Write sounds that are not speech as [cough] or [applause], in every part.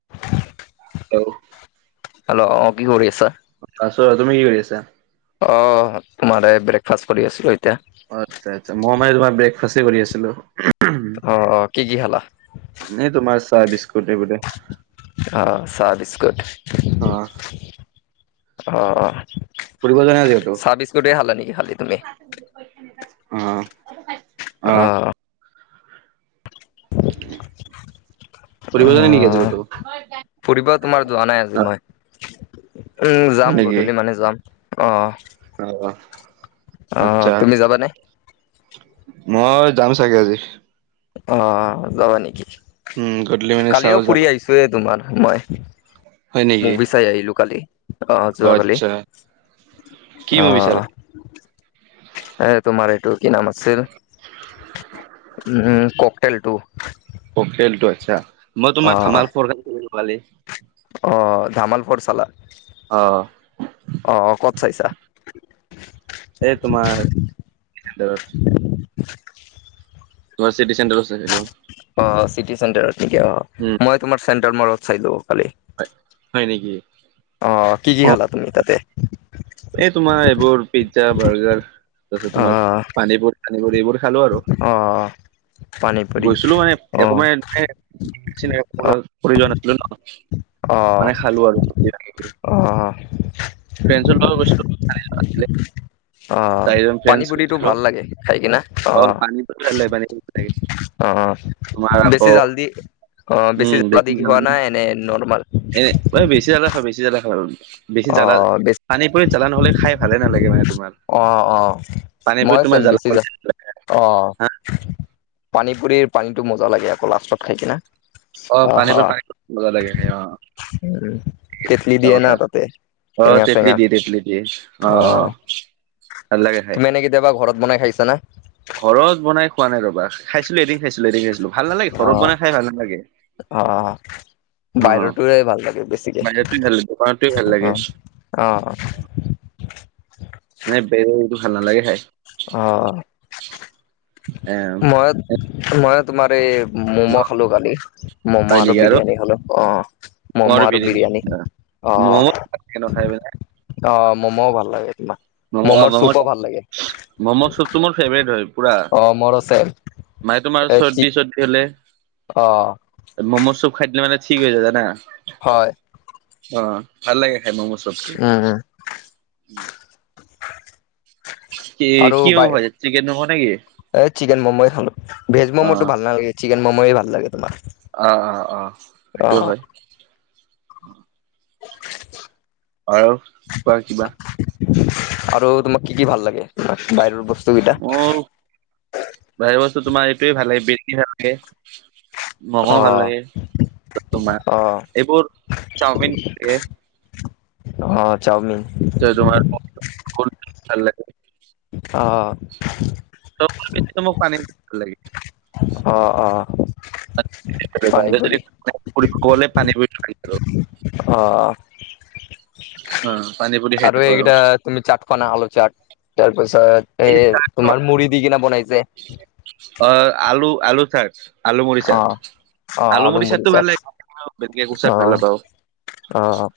[inaudible] Hello. Hello অ' কি কৰি আছা? আছো আৰু, তুমি কি কৰি আছা? অ', মানে ব্ৰেকফাষ্ট কৰি আছিলো এতিয়া। আচ্ছা আচ্ছা মই মানে তোমাৰ ব্ৰেকফাষ্টেই কৰি আছিলো। অ', অ', কি কি খালা? এনে তোমাৰ চাহ বিস্কুট সেইবোৰে। অ', চাহ বিস্কুট। অ'। অ', অ'। ফুৰিব যোৱা নাই আজি ক'তো? চাহ বিস্কুটে খালা নেকি খালি তুমি? উম। অ'। ফুৰিব যোৱা নাই নেকি আজি অ'। কতো? ফুৰিব তোমাৰ যোৱা নাই আজি অ মই, উম হয় যাম নেকি? গধূলি মানে যাম। অ', অ অ', আচ্ছা তুমি যাবানে? মই যাম চাগে আজি। অ', যাবা নেকি? উম গধূলি মানে চাও কালিও যাম ফুৰি আহিছোহে তোমাৰ মই। হয় নেকি? মভি চাই আহিলো কালি অ' যোৱাকালি কি মুভি চালা? অ'। এ তোমাৰ এইটো কি নাম আছিল উম, উম, ক'কতেল টু। ক'কতেল টু আচ্ছা মই অ তোমাৰ ধামাল ফ'ৰ [unintelligible] কালি। অ', ধামাল ফৰ চালা? অ'। অ', অ', ক'ত চাইছা? এই তোমাৰ [inaudible] [inaudible] গুৱাহাটী চিটি চেন্টাৰত চাইছিলো। অ', চিটিচেন্টাৰ থিকে উম অ' মই তোমাৰ চেট্ৰেৰ মলত চাইলো কালি। হয়, হয় নেকি? অ', কি কি খালা তুমি তাতে? এই তোমাৰ এইবোৰ পিজ্জা বাৰ্গাৰ তাৰপছত অ তোমাৰ পানীপুৰি। এইবোৰ খালো আৰু অ পানী পুৰি গৈছিলো মানে অ একমান এনে [unintelligible] ন অ মানে খালো আৰু কিবা কিবি। অ'। ফ্ৰেঞ্চৰ লগত গৈছিলো [unintelligible] অ', চাৰিজন পানী ফ্ৰেণ্ডছ পুৰিটো গৈছিলো ভাল লাগে খাই কিনে। অ', পানী পানী অ', তোমাৰ বেছি আকৌ জাল্ দি অ', বেছি জালা দি খোৱা না এনে নৰ্মেল? এনে অ', বেছি জালা খাবেছি জালা খাওঁ। বেছি অ জালা, বেছি পানী পুৰিত জালা নহ'লে খাই ভালে নালাগে মানে তোমাৰ। অ', অ'। পানী মই পুৰিত চাম তোমাৰ জাল বেছি যা অ', পানী পুৰিৰ পানীটো মজা লাগে আকৌ লাষ্টত খাই কিনে। অ', পানীপুৰি পানিটো মজা লাগে খাই অ', তেতলি সঁচা দিয়ে না কথা। তাতে অ', টেঙা তেঁতলি চেঙা দিয়ে তেঁতলি দিয়ে, অ', অ', ভাল লাগে খাই। তুমি এনে কেতিয়াবা ঘৰত বনাই খাইছা না? ঘৰত বনাই খোৱা নাই ৰ'বা, খাইছিলোঁ, এদিন খাইছিলোঁ এদিন খাইছিলোঁ। অ', অ'। অ বাহিৰৰতোৰে ভাল লাগে বেছিকে বাহিৰতোৱে ভাল দোকানতোৱে ভাল লাগে অ', অ'। এনেই [unintelligible] ভাল নালাগে খাই। অ', এ ময়ো, ময়ো তোমাৰ এই ম'ম' খালোঁ কালি, ম'ম' হয় আৰু নেকি বিৰিয়ানী খালোঁ অ'। ম'ম' আৰু বিৰিয়ানী অ'। ভালগে ন খাই পেলে? অ', ম'ম'ও ভাল লাগে তোমাৰ। ম'ম খা ম'মৰ মমজ, চুপো ভাল লাগে ম'ম'ৰ চুপটো মোৰ ফেভাৰেট হয় পুৰা। অ মোৰ আছে মানে তোমাৰ এ চি চৰ্দি চৰ্দি হ'লে। অ'। ম'ম চুপ খাই দিলে মানে ঠিক হৈ যায় জানা? হয়। অ', ভাল লাগে খাই ম'ম' চুপ। আ। কি কি ম'ম খাইচা চিকেন ম'ম নেকি? এ চিকেন ম'ম'ই খালোঁ, ভেজ অ ম'ম' টো ভাল নালগে। চিকেন ম'ময়ে ভাল লাগে তোমাৰ। অ', অ', অ', অ সেইটো হয়। আৰু কোৱা কিবা। আৰু তোমাক কি কি ভাল লাগে? বাহিৰত মোৰ বাহিৰা বস্তু তোমাৰ এইটোৱে ভাল লাগে, বেছি ভাল লাগে। ম'মও ভাল অ', লাগে তোমাৰ, এইবোৰ চাওমিন লাগে। অ', চাওমিন। [unintelligible] অ'। মোক পানীত ভাল লাগে। অ', অ', পানীপুৰি। সকলোৱে পানীপুৰিটো খায়। অ', উম পানী পুৰি খাই থাকোঁ আৰু। তুমি চাট খোৱা না আলু চাট, তাৰ পিছত এ এই চাট তোমাৰ মুড়ি দি কিনে বনাই যে। অ', আলু, আলু চাট আলু মুৰিৰ চাট, অ', অ', আলু আলুমুড়ি মুড়ি চাটটো ভাল চাট লাগে বাকী একো চাট ভাল নাপাওঁ। অ', অ'।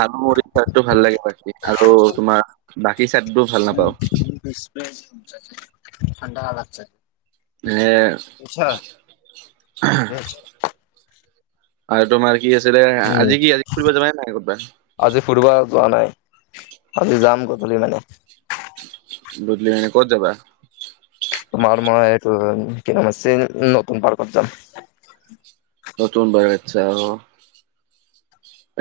আলু মুৰিৰ চাদটো ভাল লাগে বাকী, আৰু তোমাৰ বাকী চাদটো [unintelligible] ঠাণ্ডা লাগছে। এই [unintelligible] আৰু তোমাৰ কি আছিলে? উম, আজি কি, আজি ফুৰিব যাবান নে নাই কৰ'বাত? আজি ফুৰিব যোৱা নাই, আজি যাম গধূলি মানে। গধুলি মানে ক'ত যাবা? তোমাৰ মই এইটো, কি নাম আছে? নতুন পাৰ্কত যাম। নতুন পাৰ্কত যাই, অ'।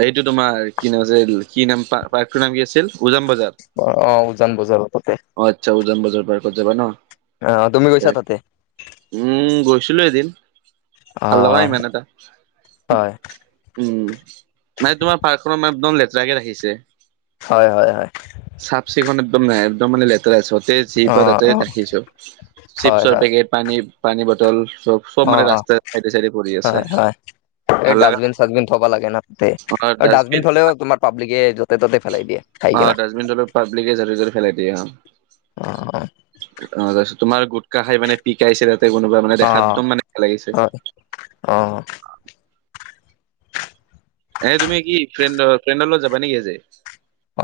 এইটো তোমাৰ কি নাম আছিল? কি নাম, পাৰ্কটোৰ নাম কি আছিল? উজান বাজ অ', অ', উজান বজাৰৰ তাতেই। অ', আচ্ছা, উজান বজাৰৰ পাৰ্কত যাবা ন? অ', তুমি গৈছা তাতে? উম, গৈছিলো এদিন। ভাল লগা অ', নাই ইমান এটা, হয়। উম। মানে তোমাৰ পাৰ্কখনৰ ম [unintelligible] একদম লেতেৰাকে ৰাখিছে। হয়, হয়, হয়। চাফ চিকুণ একদম নাই, একদম মানে যতেই যি পাই অ', তাতে অ', ৰাখিছো, হয়, চিপছৰ হয়, পেকেট, পানী, পানী বটল চব চব মানে অ', অ', ৰাস্তাৰ চাইডে চাইডে কৰি আছে, হয়, হয়। ভাল লাগা নাই। [unintelligible] আৰু ডাষ্টবিন থলেও তোমাৰ পাব্লিকে য'তে ত'তে ফেলাই দিয়ে, খাই অ কিনা। ডাষ্টবিন তলত পাব্লিকে যতে যতে পেলাই দিয়ে, অহ। অ', অ'। অ', তাৰপিছত তোমাৰ গোটকা খাই মানে পিকাইছে তাতে কোনোবাই, মানে অ দেখাত একদম মানে বেয়া লাগিছে। অ'। এনে তুমি কি ফ্ৰেণ্ডৰ ফ্ৰেণ্ডৰ লগত যাবা নেকি আজি?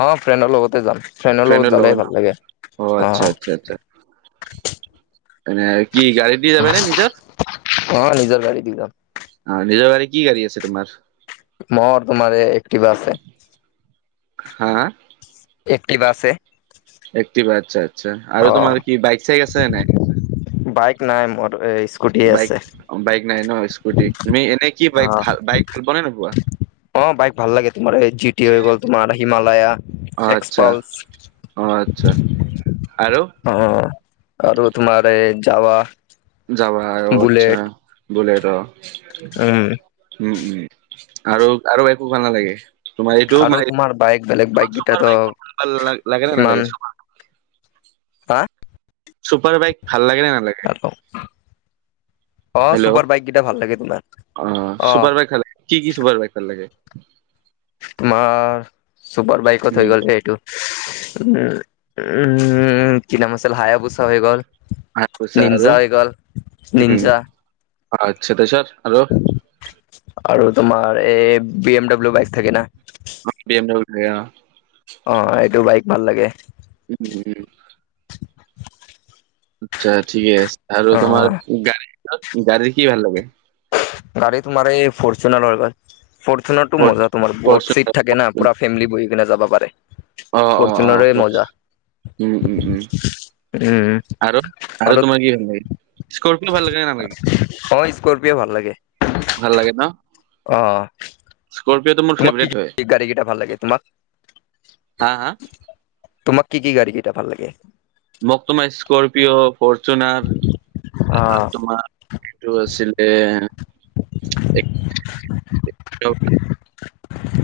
অ', ফ্ৰেণ্ডৰ লগতে যাম, ফ্ৰেণ্ডৰ লগত জালে ভাল লাগে, আচ্ছা অ'। আচ্ছা মানে কি, গাড়ী দি যাব নে নিজৰ? অ নিজৰ গাড়ী দি যাম অ', নিজৰ গাড়ী, কি গাড়ী আছে তোমাৰ? মোৰ তোমাৰ এই একটিভা আছে। হা? এক্টিভা আছে। একটিভা, আচ্ছা আচ্ছা, অ আৰু তোমাৰ কি বাইক চাইক আছে নে নাই? বাইক নাই মোৰ এ স্কুটিয়ে বাইক, আছে বাইক নাই ন স্কুটি, তুমি এনেই কি অ বাইক ভাল, বাইক ভাল পোৱা নে নোপোৱা? অ', বাইক ভাল লাগে, তোমাৰ এই জি তি হৈ গ'ল, তোমাৰ হিমালয়া, অ আচ্ছা এক্সপালচ। অ আচ্ছা আৰু? অ' আৰু তোমাৰ এই যাৱা। যাৱা আৰু আচ্ছা, বুলেট অহ। উম উম, আৰু, আৰু একো ভাল নালাগে? তোমাৰ এইটো আৰু মানে তোমাৰ বাইক বেলেগ বাইক তোমাক চোপাৰ কেইটাতো বাইক লাগে নে ইমান নালাগে? চুপাৰ হা চুপাৰ বাইক ভাল লাগে নে নালাগে? অ হেল্ল'ও চুপাৰ বাইক কেইটা ভাল লাগে তোমাৰ অঁ অ চুপাৰ বাইক ভাল কি কি চুপাৰ বাইক ভাল লাগে? তোমাৰ চুপাৰ বাইকত হৈ উম, গ'ল এইটো উম, উম কি নাম আছিল হায়াবুছ হৈ গ'ল। কৈছা আৰু নিনজা হৈ গ'ল নিনজা। আতছা তাপিছত আৰু? আৰু তোমাৰ এই বি এম ডাব্লিউ বাইক থাকে না অঁ বি এড ডব্লিউ থাকে অঁ অঁ, এইটো বাইক ভাল লাগে। [unintelligible] আচ্ছা ঠিকে আছে আৰু অ তোমাৰ গাড়ী, গাড়ী কি ভাল লাগে? গাড়ী তোমাৰ এই ফৰচুনাৰ হৈ গ'ল ফৰচুনাৰটো ফৰ মজা তোমাৰ বহুত চিট ফৰচুনাৰ থাকে না। পুৰা ফেমলি বহি কিনে যাব পাৰে। অঁ অঁ অঁ ফৰচুনাৰে ফ'ৰ্চ মজা উম উম উম। উম আৰু আৰু তোমাৰ কি ভাল লাগে? স্কৰপিঅ' ভাল লাগে নে নালাগে? হয় স্কৰপিঅ' ভাল লাগে। ভাল লাগে ন'? অ' স্কৰপি'টো মই তোমাক কি কি গাড়ী কিটা ভাল লাগে তোমাক? হা হা? তোমাক কি কি গাড়ী কিটা ভাল লাগে? মোক তোমাৰ স্কৰপিঅ' ফৰচুনাৰ আৰ আৰু অ', তোমাৰ এইটো আছিলে এক [unintelligible]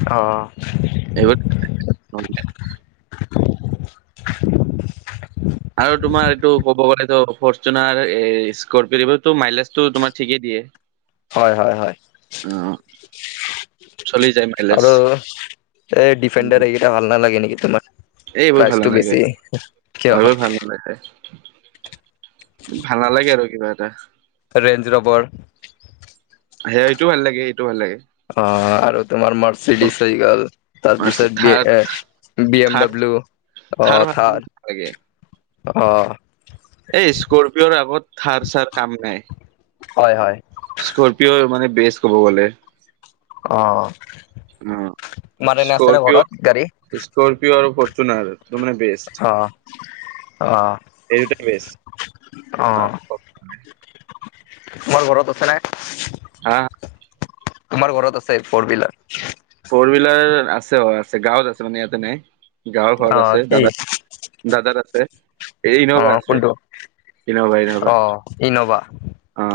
অ' এইবোৰ আৰু তোমাৰ এইটো ক'ব গ'লেত' ফৰচুনাৰ এ স্কৰপিঅ এইবোৰটো মাইলেজ টো তোমাৰ ঠিকেই দিয়ে? [inaudible] হয় হয় হয়। অ' [unintelligible] চলি যায় মাইলেজ। আৰু এই ডিফেণ্ডাৰ এইকেইটা ভাল নালাগে নেকি তোমাৰ? এ এইবোৰ ভাল প্ৰাইচটো নালাগে, বেছি কিয় অলো ভাল নালাগে। [unintelligible] ভাল নালাগে আৰু কিবা এটা। কা ৰেঞ্জ ৰবৰ সেয়াই টো ভাল লাগে সেইটো ভাল লাগে অঁ, আৰু তোমাৰ মাৰ্চিডিছ হৈ গ'ল। তাৰপিছত বি থাৰ এ B M Thar W. Thar ভাল লাগে নালাগে? অ' এই স্কৰপিঅ'ৰ আগত থাৰ চাৰ কাম নাই। হয় হয়। স্কৰৰ্পিঅ'ই মানে বেছ ক'ব গ'লে। অঁ, অ'। তোমাৰ এনে আছে নে ঘৰত গাড়ী? স্কৰৰ্পিঅ আৰু ফৰ্চুনাৰ ত' মানে বেছ। অঁহ অঁহ এই দুটাই বেষ্ট অঁহ। তোমাৰ ঘৰত আছে নাই? হা তোমাৰ ঘৰত আছে ফৰ বিলাৰ? ফ'ৰ বিলাৰ আছে অ আছে গাঁৱত আছে মানে ইয়াতে নাই, গাঁৱৰ ঘৰত অ', আছে কি দাদা দাদাৰ আছে। এই ইন'ভা অ', আছে কোনটো? ইন'ভা ইন'ভা অ', ইন'ভা অ।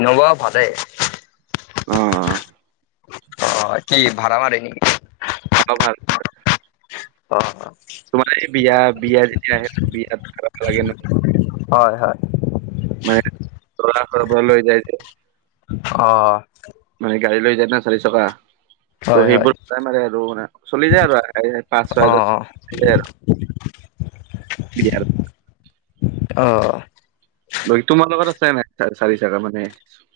ইন'ভা ভালে। উম। অ কি ভাড়া মাৰে নেকি? অ ত ভাল অ অ। তোমাৰ এই বিয়া বিয়া যেতিয়া আহে নিকি বিয়া ভাৰাত লাগে ন। হয় হয়। মানে দৰাৰ ঘৰৰ পৰা লৈ যায় যে। অহ। মানে গাড়ি লৈ যায় ন চাৰি চকা ত' হয় হয় সেইবোৰ ভাৰাই মাৰে আৰু মানে চলি যায় আৰু পাঁচ ছয় অ অ হাজাৰ [inaudible] আৰু বিয়াৰ। অহ। বাকি তোমাৰ লগত আছে নাই চ চাৰি চকা মানে?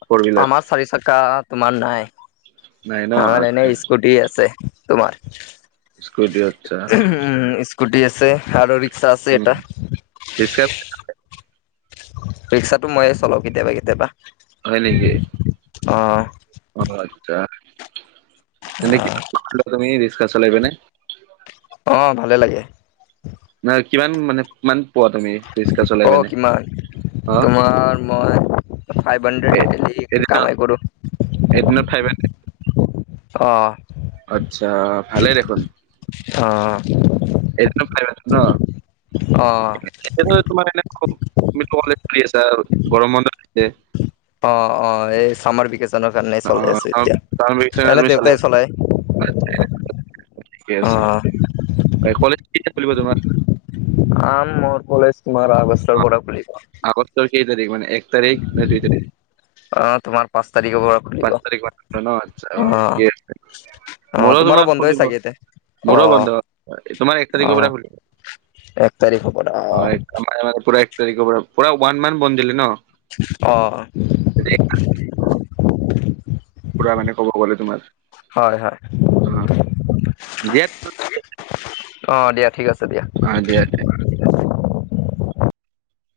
ফৰ হুইলাৰ আমাৰ চাৰি চকা তোমাৰ নাই, নাই ন আমাৰ এনে আচ্ছা স্কুটি আছে তোমাৰ, স্কুটি আচ্ছা অ উম স্কুটি আছে আৰু ৰি চা আছে উম, এটা। [inaudible] ৰিক্সাটো মইয়ে চলাও কেতিয়াবা কেতিয়াবা। হয় নেকি, অ অ আচ্ছা। এনে কেনেকুৱা লাগে তুমি ৰিক্সা চলাই পিনে? অ ভালে লাগে। নাহ কিমান মানে কিমান পোৱা তুমি ৰিক্সা চলাই অ পিনে। কিমান অ তোমাৰ মই ফাইভ হাণ্ড্ৰেড ডেইলী কামাই কৰোঁ। এইটদিনত ফাইভ হান্দ্ৰেড? অহ। আচ্ছা ভালে দেখোন। অ। এদিনত ফাইভ হান্দেড ন? অ। [inaudible] গৰম বন্ধ দিলে। অ অ এই চামৰ ভিকে চনৰ কাৰণেই অ চলাই আছো চামাৰ ভেকেচনত এতিয়া এনে তুমি চলাই দেউতাই আছা আচ্ছা চলাই। অ। হয় কলেজ কেইটা খুলিব তোমাৰ? আম মোৰ কলেজ তোমাৰ আগষ্ট। অঁ আগষ্টৰ কেই তাৰিখ মানে এক তাৰিখ নে দুই তাৰিখ? অ তোমাৰ পাঁচ তাৰিখ পৰা। খুলিব পাঁচ অ তাৰিখ মানৰ পৰা ন আচ্চা অ ঠিকে আছে। অ মোৰো তোমাৰো তোমাৰ বন্ধই চাগে এতিয়া [unintelligible] অ মোৰো বন্ধ তোমাৰ এক অ তাৰিখৰ পৰা খুলিব। এক তাৰিখ পৰা অ। হয় আমাৰ মানে পুৰা এক তাৰিখৰ পৰা পুৰা ওৱান মান্থ বন্ধ দিলে ন। অহ পুৰা মানে ক'ব গ'লে তোমাৰ হয় হয় অ দিয়া অ দিয়া ঠিক আছে দিয়া। অ দিয়া।